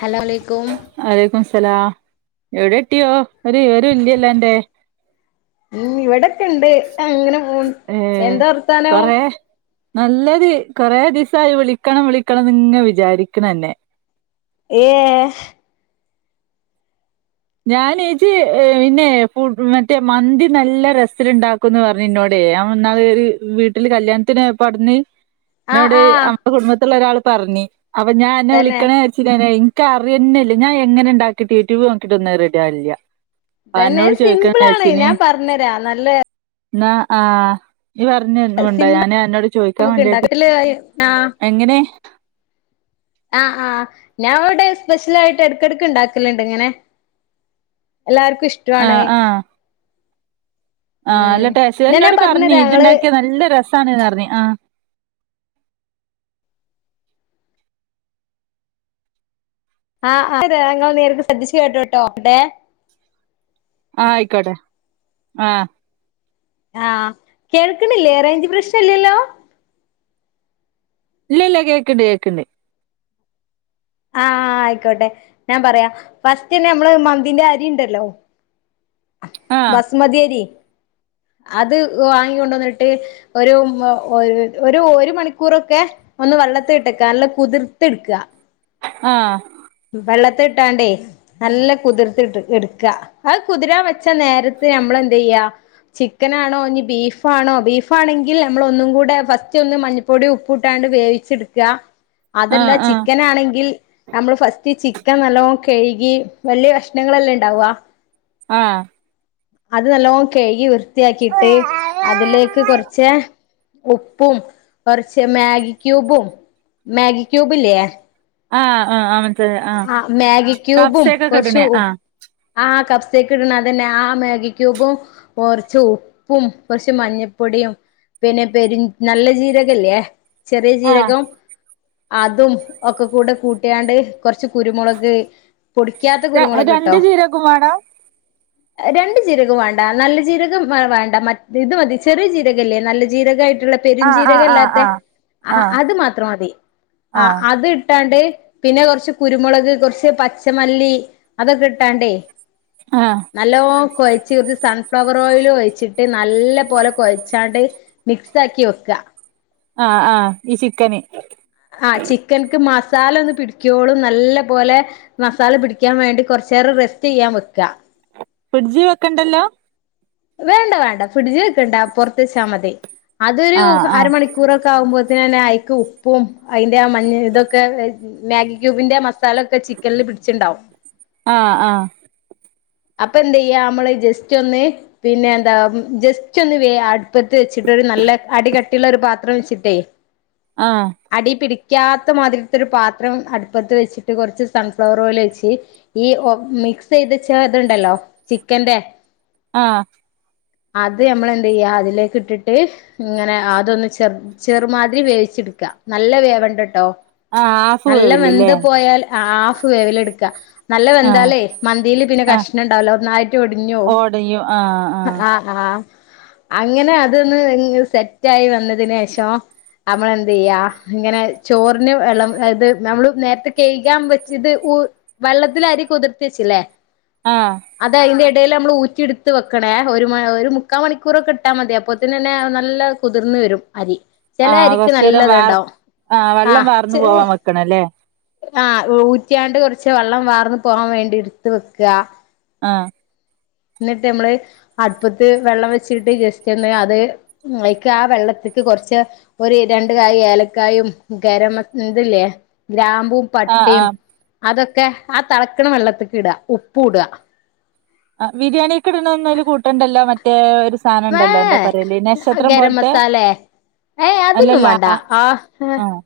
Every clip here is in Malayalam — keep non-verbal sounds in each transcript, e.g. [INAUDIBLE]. ഹലോ അലേയ്ക്കും വലക്കും സ്ലാം എവിടെ എട്ടിയോ ഒരു വിവരം ഇല്ലയലോ ന്റ ഉം ഇവിടൊക്കെ ഉണ്ട് അങ്ങനെ പോന്നു ഏ എന്താ വർത്താന. കൊറെ നല്ലത് കൊറെ ദിവസായി വിളിക്കണം വിളിക്കണം നിന്നെ വിചാരിക്കതന്നെ യേ ഞാൻ ഏച്ചി പിന്നെ മറ്റേ മന്തി നല്ല രസത്തിലിണ്ടാക്കും ന്ന് പറഞ്ഞ് ഇന്നോടെ എന്നാ വീട്ടില് കല്യാണത്തിന് പടന്ന് ആഹ് എന്നോട് ആഹ് അമ്മ കുടുംബത്തിലുള്ള ഒരാൾ പറഞ്ഞി അപ്പൊ ഞാൻ എന്നെ തന്നെ വിളിക്കണ [UNINTELLIGIBLE] എനിക്കറിയന്നേല്ല ഞാൻ എങ്ങനെ ഉണ്ടാക്കിട്ട് യൂട്യൂബ് നോക്കിട്ട് ഒന്ന് റെഡി ആവില്ല ഇതന്നെ അന്നോട് ചോദിക്കണ സിമ്പിൾ ആണ് ഞാൻ പറഞ്ഞരാ നല്ല നാ ആഹ് ഈ പറഞ്ഞന്നണ്ടാ സിമ്പിൾ ഞാനാന് എന്നോട് ചോയ്ക്കാൻ നമുക്ക് വേണ്ടിട്ട് ഇണ്ടാക്കല് ആഹ് എങ്ങനെ ആഹ് ആഹ് ഞാൻ അവിടെ സ്പെഷ്യൽ ആയിട്ട് ഇടക്കിടക്ക് ഉണ്ടാക്കലുണ്ട് ഇങ്ങനെ. എല്ലാർക്ക് ഇഷ്ട ആഹ് ആഹ് ആഹ് ഉം അല്ലട്ടേ ന്നാ ഞാൻ [UNINTELLIGIBLE] പറഞ്ഞു പറഞ്ഞരാ ഞങ്ങള് ഇഞ്ണ്ടാക്കിയ നല്ല രസാണന്ന് പറഞ്ഞ് ആഹ് ആഹ് അ ഞങ്ങൾ നേരിക്ക് ശ്രദ്ധിച്ചു കേട്ടോട്ടോ ഏ ആഹ് ആയിക്കോട്ടെ ആഹ് ആഹ് കേൾക്ക്ണില്ലേ റേൻജ് പ്രശ്നല്ലല്ലോ ഇല്ല ല്ല കേക്ക്ണ്ട് കേക്ക്ണ്ട് ആഹ് ആയിക്കോട്ടെ ഞാം പറയാ ഫസ്റ്റെന്നെ നമ്മള് മന്തിന്റെ അരിണ്ടല്ലോ ആഹ് ബസ്മതിയരി അത് വാങ്ങിക്കൊണ്ടന്നിട്ട് ഒരു ഒരു ഒരു മണിക്കൂറൊക്കെ ഒന്ന് വെള്ളത്തി ഇട്ടക്ക നല്ല കുതിർത്ത്ട്ക്കാ ആഹ് വെള്ളത്തിലിട്ടാണ്ടേ നല്ല കുതിർത്തിട്ട് എട്ക്കാ അത് കുതിരാം വെച്ച നേരത്ത് നമ്മളെന്തീയ്യാ ചിക്കനാണോ ഞ്ഞി ബീഫാണോ ബീഫാണെങ്കിൽ നമ്മളൊന്നും കൂടെ ഫസ്റ്റൊന്ന് മഞ്ഞ പൊടി ഉപ്പ്ട്ടാണ്ട് വേവിച്ചെട്ക്ക. അതല്ല ആഹ് ആഹ് ചിക്കനാണെങ്കിൽ നമ്മള് ഫസ്റ്റ് റ്റ് ചിക്കൻ നല്ലോം കയ്കി വല്ല്യേ കഷണങ്ങളല്ലെ ഇണ്ടാവ ആഹ് അത് നല്ലോണം കയ്കി വൃത്ത്യാക്കീട്ട് അതിലേക്ക് കൊർച്ച് ഉപ്പും കൊർച്ച് മാഗി ക്യൂബും മാഗി ക്യൂബ് ല്ലെ ആഹ് ആഹ് ആഹ് ആഹ് മാഗി ക്യൂബും കപ്സേക്കൊക്കെ കൊർച്ച് ഇട്ണേ ഉ ആഹ് ആഹ് കഫ്സേക്ക് ഇട്ന്നതന്നെ ആഹ് മാഗി ക്യൂബും കൊർച്ച് ഉപ്പും കൊർച്ച് മഞ്ഞപ്പൊടിയും പിന്നെ പെരിൻ നല്ല ജീരകല്ലേ ചെറിയ ആഹ് ജീരകം അതും ഒക്കെ കൂടെ കൂട്ട്യാണ്ട് കൊർച്ച് കുരുമുളക് പൊടിക്ക്യാത്ത ര രണ്ട് ചീരകും വാണം രണ്ട് ജീരകോം വാണ്ട നല്ല ജീരകം വാണ്ട ത് മതി ചെറിയ ജീരകല്ലേ നല്ല ജീരകായിട്ട്ള്ളെ ആഹ് ആഹ് പെരുഞ്ചീരകല്ലാത്തെ ആഹ് ആഹ് അത് മാത്രം മതി ആഹ് അത് ഇട്ടാണ്ട് പിന്നെ കൊർച്ച് കുരുമുളക് കൊർച്ച് പച്ചമല്ലി അതൊക്കെ ഇട്ടാണ്ടേയ് ആഹ് നല്ലോം കൊഴച്ച് അയ്ക്ക് സൺഫ്ലവർ ഓയില് ഒയിച്ചിട്ട് നല്ല പോലെ കൊയ്ച്ചാണ്ട് മിക്സാക്കി വെക്കാ ആഹ് ആഹ് ഈ ചിക്കന് ആഹ് ചിക്കൻക്ക് മസാലൊന്ന് പിടിക്കോളം നല്ല പോലെ മസാല പിടിക്കാൻ വേണ്ടി കൊർച്ചേരം റെസ്റ്റെയ്യാം വെക്ക ഫ്രിഡ്ജ് വെക്കണ്ടല്ലോ വേണ്ട വേണ്ട ഫ്രിഡ്ജ് വെക്കണ്ട പോറത്ത് വെച്ചാ മതി അതൊരു ആഹ് ആഹ് അരമണിക്കൂ കൂറൊക്കെ ആകുമ്പോത്തിനെ ഐക്ക് ഉപ്പും ഐന്റെ ആ മഞ്ഞ തൊക്കെ മാഗി ക്യൂബിന്റെ മസാലൊക്കെ ചിക്കൻല് പിടിച്ച്ണ്ടാവും ആഹ് ആഹ് അപ്പഎന്ത് ചെയ്യാ നമ്മള് ജസ്റ്റൊന്ന് പിന്നെ എന്താ ജസ്റ്റ് ഒന്ന് വെ അട്പ്പത്ത് വെച്ച്ട്ട് നല്ല അടികട്ടിള്ള ഒരു പാത്രം വെച്ചിട്ടേ ആഹ് അടീ പിടിക്കാത്ത മാതിരിത്തെര് പാത്രം അട്പ്പത്ത് വെച്ചിട്ട് കൊറച്ച് സൺഫ്ലവർ ഓയിൽ ഒഴിച്ച് ഈ ഓ മിക്സെയ്തെച്ചത്ണ്ടല്ലോ ചിക്കന്റെ ആഹ് അത് ഞമ്മളെന്തെയ്യാ അതിലേക്ക്ട്ട്ട്ട് ഇങ്ങനെ അതൊന്ന് ചെർ ചെർമാതിരി വേവിച്ചെട്ക്ക നല്ല വേവണ്ടട്ടോ ആഹ് ഹാഫ് നല്ല വേവില്ല്ലേ വെന്ത് പോയാൽ ആഫ് വേവ് ല്ട്ക്കാ നല്ല ആഹ് വന്താലേ മന്തീല് പിന്നെ ആഹ് കഷ്ണണ്ടാവൂല ഒന്നായ്ട്ട് ഒടിഞ്ഞോവും ഓടയും ആഹ് ആഹ് ആഹ് അങ്ങനെ അതൊന്ന് സെറ്റായി വന്നതിന് ശേഷം നമ്മളെന്ത് ചെയ്യാ ഇങ്ങനെ ചോറിന് വെള്ളം ഇത് നമ്മള് നേരത്തെ കഴ്കാൻ വെച്ച ഇത് വെള്ളത്ത്ലരി കുതിർത്തിച്ചില്ലേ? ആ അതെ അയ്ന്റെ എടയിൽ നമ്മൾ ഊറ്റി ഇട്ത്ത് വെക്കണേ ഒരു ഒരു മുക്കാ മണിക്കൂറൊക്കെ ഇട്ടാൽ മതി അപ്പത്തിന്നന്നെ നല്ല കുതിർന്നുവരും അരി. ചെല ആ അരിക്ക് കറച്ചേരം വാർ നല്ലത്ണ്ടാവും ആ വെള്ളം ആഹ് വാർന്നു ചെ പോവാൻ വെക്കണ ല്ലേ? ആഹ് ഊറ്റിയാണ്ട് കുറച്ച് വെള്ളം വാർന്ന് പോകാൻ വേണ്ടി എടുത്ത് വെക്ക ആഹ് ന്നട്ട് നമമ്മള് അടുപ്പത്ത് വെള്ളം വെച്ചിട്ട് ജസ്റ്റ് എന്ന് അത് ആയിക്ക് ആ വെള്ളത്തിക്ക് കൊറച്ച് ഒരു രണ്ട് കായ ഏലക്കായും ഗരമ ഇതില്ലേ ഗ്രാമ്പും ആഹ് പട്ടിം ആഹ് അതൊക്കെ ആ തളക്കണ വെള്ളത്ത്ക്ക് ഇട ഉപ്പ് ഇട. ആ ബിരിയാണിക്കെടണൊന്നും അതിൽ കൂട്ടണ്ടല്ലോ മറ്റേ സാധനം വേ ഉണ്ടല്ലോ എന്താ പറയല് നക്ഷത്രം ഗരം പോലത്തെ മസാലെ ഏയ് അതൊന്നും അല്ലല്ല വേണ്ടാ ആഹ് ആ ആഹ്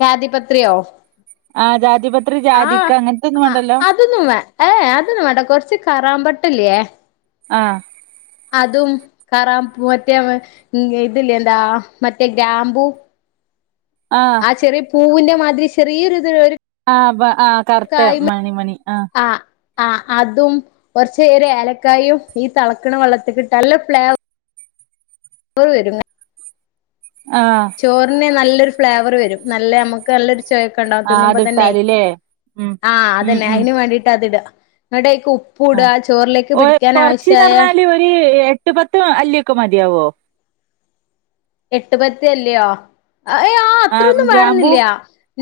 ജാതി പത്രിയോ? ആ ജാതി പത്രി ആ അതൊന്നും വേ ഏ അതൊന്നും വേണ്ടാ കൊറച്ച് കറാമ്പട്ടല്ലേ? ആ അതും കറാംപു മറ്റേ ഇതില്ലേ മറ്റേ ഗ്രാമ്പു. ആ ചെറിയ പൂവിന്റെ മാതിരി ചെറിയൊരു ഇത് ആഹ് ആഹ് കറുത്ത മണി മണി ആഹ് ആഹ് അതും കുറച്ച ഒരു ഏലക്കായും ഈ തളക്കണ വെള്ളത്തിക്കിട്ടാ നല്ല ഫ്ലേവറ പ്പവര്ന്ന ആഹ് ചോറിന് നല്ലൊരു ഫ്ലേവർ വരും നല്ല നമുക്ക് നല്ലൊരു ചോയക്കെണ്ടാവ ആഹ് തിന്നുമ്പതന്നെ അതിട്ടാലില്ലേ ഉം ആഹ ഉം അതന്നെ ഉം അയ്ന് വേണ്ടിട്ട് അത് ഇട ങ്ങട്ട് ഐക്ക് ഉപ്പ് ഇട ആഹ് ആ ചോറിലേക്ക് ഓ പിടിക്കാൻ കൊറച്ച്ന്ന് ആവശ്യായ പറഞ്ഞാല് ഒരു എട്ട് പത്ത് അല്ലിയൊക്കെ മതിയാവോ? എട്ടുപത്തല്ലിയോ ഏഹ് ആ ആഹ് അത്രൊന്നും ഗ്രാമ്പൂ വേണെന്നില്ല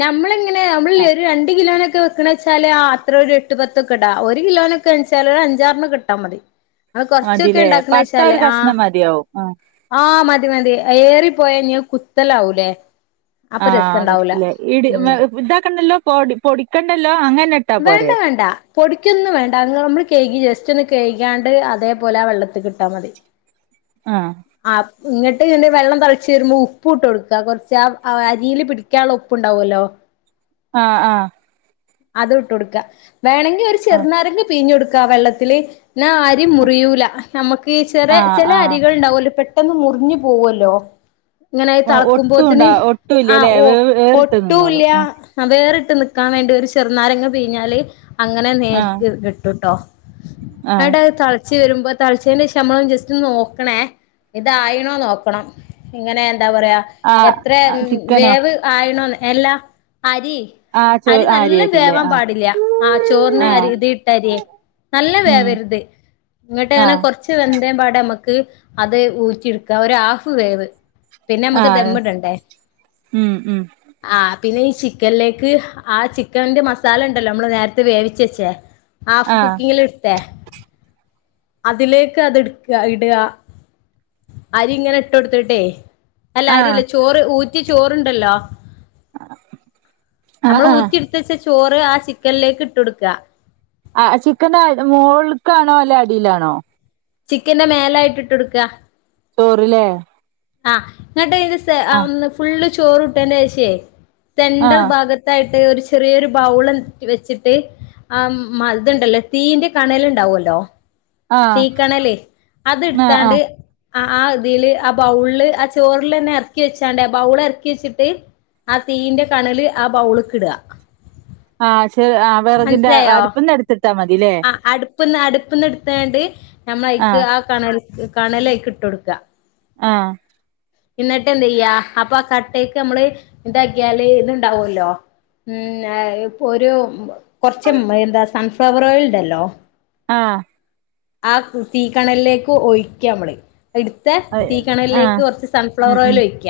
നമ്മളെ നമ്മളൊര് രണ്ട് കിലോനക്കെ ക്ക്ണച്ചാല് അത്ര ഒരു എട്ട്പത്തൊക്കെടാ ഒരു കിലോനൊക്കെന്ന്ച്ചാല് ഒര് അഞ്ചാറണ്ണക്കെട്ടാ മതി. അ കൊറച്ചൊക്കെ മതിലേ പട്ട ഉണ്ടാക്കുണെച്ചാലേ ഒരു ആ കഷ്ണം മതിയാവും ആ ആഹ് മതി മതി ഏറിപ്പോയാഞ്ഞ് അത് കുത്തലാവൂലേ? ആ അപ്പൊ രസണ്ടാവൂല കുത്തല്ലേ ഇ ഉം ഇതാക്കണ്ടല്ലോ പൊടി പൊടിക്കണ്ടല്ലോ അങ്ങനെ ഇട്ടാ വേണ്ട പോരെ വേണ്ട പൊടിക്കൊന്നും വേണ്ട അ നമ്മള് കഴികി ജസ്റ്റ് ഒന്ന് കഴികാണ്ട് അതേപോലെ വെള്ളത്തികിട്ടാൽ മതി. ആ ആഹ് ഇങ്ങട്ട്ന്നെ വെള്ളം തളച്ച് വരുമ്പോ ഉപ്പ് ഇട്ട്ട്ടോട്ക്ക കൊറച്ച് അരീല് പിടി ക്കള ഉപ്പ് ഉണ്ടാവുമല്ലോ ആഹ് ആഹ് അത് ഇട്ടോടുക്ക വേണമെങ്കി ഒരു ചെറുനാരങ്ങി പിഴിഞ്ഞൊടുക്കാ വെള്ളത്തില് ന്നാ അരി മുറിയൂല നമ്മക്ക് ചെറ ആ ചെല ആ അരികൾ ഉണ്ടാവല്ലോ പെട്ടെന്ന് മുറിഞ്ഞു പോവല്ലോ ഇങ്ങനൊയി ആ ഒട്ടും തളക്കുമ്പോത്തിന് ഉണ്ടാ ആ ഒട്ടുംല്ലല്ലേ ഓ വേവ് വേറിട്ട് ഒട്ടുംഇല്ല നിന്നോളും ആഹ് വേറിട്ട് നിക്കാൻ വേണ്ടി ഒര് ചെറ്നാരങ്ങ പീഞ്ഞാല് അങ്ങനെ ആ നേര്ക്ക് കിട്ടുട്ടോ ആ ന്നട്ട് ച് വരുമ്പോ തളച്ചേന്റെ ശേഷം നമ്മള ജസ്റ്റ് നോക്കണേ ഇതായിണോ നോക്കണം ഇങ്ങനെ എന്താ പറയാ ആ എത്ര ആ ചിക്കനോ വേവ് ആയിണോ എല്ലാ അരി ആഹ ചോ അരി നല്ല അരിയ വേവാൻ പാടില്ല ആ ചോറിന് അരിതിട്ടരിയ നല്ല ഉം വേവരുത് ഇങ്ങട്ട് ആ അങ്ങന കുറച്ച് വെന്തേ പാട നമുക്ക് അത് ഊറ്റി എടുക്കാം. ഒരു ഹാഫ് വേവ് പിന്നെ ആ നമ്മുക്ക് ദമ്മ്മിടണ്ടേ ഉം ഉം ആഹ് പിന്നെ ഈ ചിക്കനിലേക്ക് ആ ചിക്കന്റെ മസാല ഉണ്ടല്ലോ നമ്മള് നേരത്തെ വേവിച്ച വെച്ചേ ഹാഫ് ആ കുക്കിങ്ങിൽ അതിലേക്ക് അത് എടുക്കുക ഇടുക അരി ഇങ്ങനെ ഇട്ട കൊടുത്തിട്ടേ അല്ല ആ അരില്ല ചോറ് ഊറ്റിയ ചോറണ്ടല്ലോ ആ നമ്മൾ ആ ഊറ്റി കത്ച്ച ചോറ് ആ ചിക്കനിലേക്ക് ഇട്ട് കൊടുക്കുക ആഹ് ചിക്കൻന്റെ മോൾക്കാണോ അല്ലെ അടിയിലാണോ ചിക്കന്റെ മേല ആയി ഇട്ടൊട്ട് ക്ക ചോറ് ല്ലേ ആഹ് ഇങ്ങട്ട്ന്റെ ഒ ഫുള്ള് ചോറ് ഇട്ട് എന്റെ ശേ ഷെ ആ സെന്റെർ ഭാഗത്തായിട്ട് ഒരു ചെറിയൊരു ബൗളെന്തേലും വെച്ച്ട്ട് ആഹ് ഇത്ണ്ടല്ലോ തീന്റെ കണല് ഉണ്ടാവല്ലോ ആ തീക്കണല് അത് ആ ആ എടുത്താണ്ട് ആഹ് ആ ഇതിയില് ആ ബൗളില് ആ ചോറില് തന്നെ ഇറക്കി വെച്ചാണ്ടേ ആ ബൗള് ഇറക്കി വെച്ചിട്ട് ആ തീയിന്റെ കണല് ആ ബൗള്ക്ക്ടാ ആഹ് ചെ ആഹ് വിറകിന്റെ മനസ്സിലായോ അരിപ്പൊന്നന്ന് എടുത്തിട്ടാൽ മതില്ലേ ആ അട്പ്പ്ന്ന് അട്പ്പ്ന്ന് ഇട്ത്താണ്ട് നമ്മളൈക്ക് ആഹ് ആ കണല്ക്ക് കണലയിക്ക് ഇട്ടൊട്ക്കാ ആഹ് എന്നിട്ട് എന്ത ചെയ്യാ അപ്പൊ ആ കട്ടയക്ക് നമ്മള് ഇന്താക്കിയാല് ഇത്ണ്ടാവല്ലോ ഉം ഇപ്പൊ ഒരു കൊറച്ച എന്താ സൺഫ്ലവർ ഓയിൽ ഉണ്ടല്ലോ. ആഹാ ആ തീ കണലിലേക്ക് ഒഴിക്കമ്മള എടുത്ത് തീ ആഹ് കിണലിലേക്ക് ആഹ് കുറച്ച് ഉം സൺഫ്ലവർ ഓയിൽ ഉം വയ്ക്കുക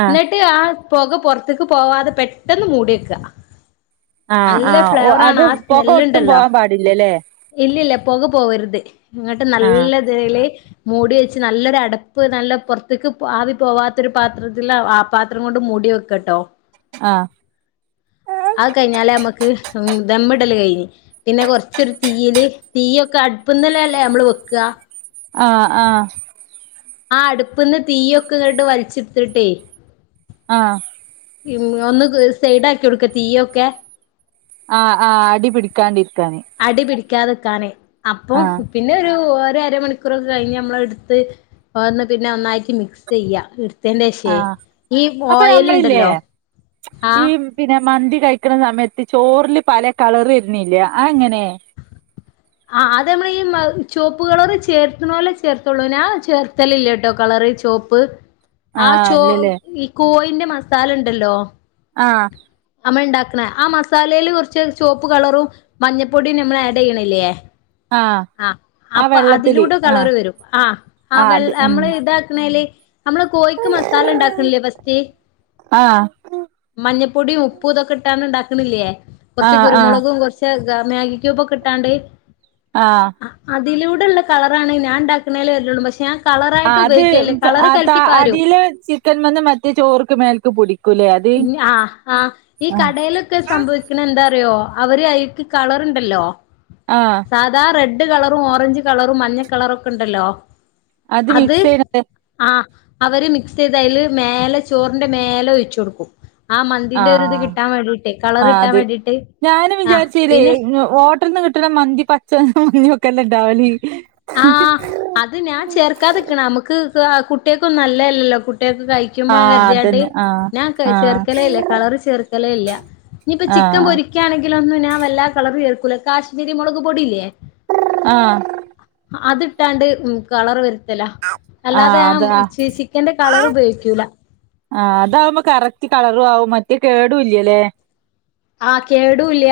ആഹ് എന്നിട ഇന്നിട്ടാ പൊക പൊർത്ത്ക്ക് പോവാതെ പെട്ടെന്ന് മൂടിയെക്കാ ആഹ് നല്ല ആഹ് ഓ ഫ്ലേവറാണ് അത് ആ പൊക ഒട്ടും സ്മെല്ല്ണ്ടല്ലോ? പോവാൻ പാടില്ലല്ലേ ഇല്ലല്ല പൊക പോകരുത് ഇങ്ങട്ട് ആഹ് നല്ലതില് മൂടി വെച്ച് നല്ലൊരടപ്പ് നല്ല പൊർത്ത്ക്ക് ആവി പോവാത്തൊരു പാത്രത്തിലാ പാത്രം കൊണ്ട് മൂടി വെക്കാ കട്ടോ ആഹ് അത് കഴിഞ്ഞാലേ നമുക്ക് ദമ്മിടൽ കഴിഞ് പിന്നെ കുറച്ചരു തീയിയില് തീയൊക്കെ ഒക്കടുപ്പ്ന്നല്ലല്ലേ അമ്മള് വെക്കാ? ആഹ ആഹാ ആഹ് അടുപ്പ നിന്ന് തീയൊക്കെ ഇങ്ങട്ട് വലിച്ചിെടുത്തിട്ടേ ആഹ് ഉഒന്ന് സൈഡ ആാക്കി കൊടുക്ക തീയ ഒക്കെ ആഹ് ആഹ് അടി പിടിക്കാണ്ടിരിക്കാനേ അടി പിടിക്കാതിെക്കാനെ അപ്പൊ ആഹ് പിന്നെ ഒരു ഒരമണിക്കൂറൊക്കെ കഴിഞ്ഞ് നമ്മള എടുത്ത് തൊറ്ന്ന് പിന്നൊന്നായിട്ട് മിക്സെയ്യാ ഇട് ന്റെശേ ആഹ് ഈ അപ്പൊ ഓയൽ ഞമ്മളില്ലേ ഉണ്ടല്ലോ ഈ ആഹ് പിന്നെ മന്തി കഴിക്ണ സമയത്ത് ചോറ്ല് പല കളറ് വര്ണില്ലേ അഹ് ഇങ്ങെനെ? ആഹ് അത് നമ്മൾ ഈ ചോപ്പ് കളറ് ചേർത്തണോ അല്ലേ ചേർത്തുള്ളൂ ന്നാ ചേർത്തലില്ല ട്ടോ കളറ് ചോപ്പ് ആ ആഹ് ചോ ഇല്ലല്ലേ ഈ കോയിന്റെ മസാലണ്ടല്ലോ? ആഹ് അമ്മ ഉണ്ടാക്കണ ആ മസാലയില് കുറച്ച് ചുവപ്പ് കളറും മഞ്ഞപ്പൊടിയ നമ്മൾ ആഡ് ചെയ്യണില്ലേ ആഹ് ആ ആ അപ്പൊ വെള്ളത്തില് അതിലൂടെ കളർ ആഹ് വരും ആ ആ ആഹ് വെള്ള അത് ഉം നമ്മള് ഇതാക്ക് ണെയ്ല് നമ്മള് കോഴിക്ക് മസാല ഉണ്ടാക്കണില്ലേ ഫസ്റ്റ് ആഹ് മഞ്ഞ പൊടി ഉപ്പൂ ഇതൊക്കെ ഇട്ടാണ് ഉണ്ടാക്കണില്ലേ കുറച്ച് ആഹ് ആഹ് കുരുമുളകും കുറച്ച് മാഗി ക്യൂബൊക്കെ ഇട്ടാണ്ട് ആഹ് അതിലൂടെയുള്ള കളറാണ് ഞാൻ ഉണ്ടാക്കണേല് വരലെള്ളൂ പക്ഷെ ഞാൻ കളറായിട്ട് ആഹ് അത് ഉപയോഗിക്കലില്ല കളറ് അ താ കലക്കി പാരും അടിയില് ചിത്തൻമന്ന് മറ്റേ ചോർക്ക് മേൽക്ക് പൊടി ഞാ ആ ആ ഈ കടയിലൊക്കെ സംഭ- ക്കണ എന്താറിയോ അവര് അയിക്ക് കളറുണ്ടല്ലോ ആഹ് സാധാ റെഡ് കളറും ഓറഞ്ച് കളറും മഞ്ഞ കളറും ഒക്കെ ഉണ്ടല്ലോ അത് മിക്സ് ചെയ്യണത് ആഹ് അവര് മിക്സ് ചെയ്തയില് മേലെ ചോറിന്റെ മേലെ ഒഴിച്ച് കൊടുക്കും ആ മന്തിന്റെ ഒര് ഇത് കിട്ടാൻ വേണ്ടിട്ട് കളർ ആ കിട്ടാൻ അത് വേണ്ടിട്ട് ആ പിന്നെ ഓടറിൽ നിന്ന് കിട്ടണ മന്തി പച്ച [UNINTELLIGIBLE] ആഹ് അത് ഞാൻ ചേർക്കാതിക്കണ നമുക്ക് കുട്ടികക്കുംന്നല്ലയല്ലല്ലോ കുട്ടികൾ ക്ക്കയി - ആ ക്കുബം കരുതിയാണ്ട് അതന്നെ ആ ഞാ ആ ചേർക്കലെ ഇല്ല കളറ് ചേർക്കലെ ഇല്ല ഇനിയിപ്പ ആ ചിക്കൻ പൊരി - എനിക്കാണെങ്കിലോഒന്നും നാൻ വല്ലാ കളറെ ചേർക്കൂല്ല കാശ്മീരി മുളക് പൊടിയില്ലേ ആഹ് അത് ഇട്ടാണ്ട് ഉം കളർ വര് - ല്ല അല്ലാതെ ആ ചിക്കന്റെ കളറ് ഉപയോഗിക്കൂല ആഹ് അതാവുമ്പോ കറക്റ്റ് കളറും ആവും മറ്റേ കേടുല്ലല്ലേ ആഹ് കേടൂല്ല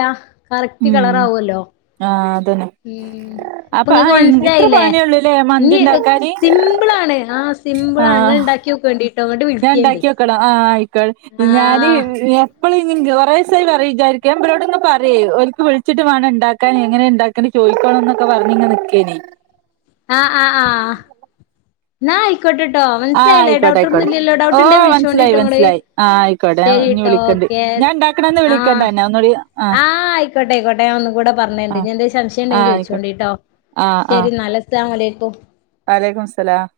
കറക്റ്റ് കളറാവൂല്ലോ ആഹ് അതന്നെ ഉം അപ്പൊ ആ നിങ്ങൾക്ക് ഇത്ര മനസ്സിലായില്ലേ പണിയള്ളൂല്ലേ മന്തി ഇനി ഉണ്ടാക്കാന് സിമ്പിളാണ് ആഹ് സിമ്പിള് ആണ് ഇങ്ങൾ ആഹ് ഇണ്ടാക്കി നോക്കേണ്ടി ഞാൻ ഉണ്ടാക്കി നേക്കണം ആഹ് ആയിക്കോ ഞാന് ആഹ് എ ഇപ്പോള് ഇങ്ങ് കുറെദിസായി പറയും വിചാരിക്ക ഞാൻ ഇവരോടിങ്ങ പറയും ഒരിക്ക് വിളിച്ചിട്ട് വേണം ഉണ്ടാക്കാൻഎങ്ങനെ ഇണ്ടാ ഇങ്ങനെ ചോദിക്കണം എന്നൊക്കെ പറഞ്ഞി ഇങ്ങനെ നിക്കയ്നി ആഹ് ആഹ് ആഹ് ഇനായി കേട്ടിട്ടോ ആഹ് മനസ്സിലായില്ലേ ആയിക്കോട്ടെ ഡൗട്ട് ഒന്നും ആയിക്കോട്ടെ ഇല്ലല്ലോ ഡൗട്ട് ഇണ്ടെ ഓഹ് വിളിച്ചോണ്ടിട്ടോ മനസ്സിലായി നിങ്ങള് മനസ്സിലായി ആഹ് ആയിക്കോട്ടെ ഞാൻ ഇനി ശരിട്ടോ വിളിക്കണ്ട് ഞാൻ എസ് ഇണ്ടാക്കണന്ന് ആഹ് വിളിക്കണ്ടന്നെ ഒന്നൂടി ആഹ് ആയിക്കോട്ടെ ആയിക്കട്ടെ ഞാ ഒന്നും കൂടെ പറഞ്ഞണ്ട് ആഹ് ഇനി എന്തേലും സംശയം ഉണ്ടെങ്കിൽ ആഹ് ചോദിച്ചോ ആയിക്കോട്ടെ ചൂണ്ടീട്ടോ ആഹ് ആഹ് അസ്സലാമുഅലൈക്കും വഅലൈക്കും സലാം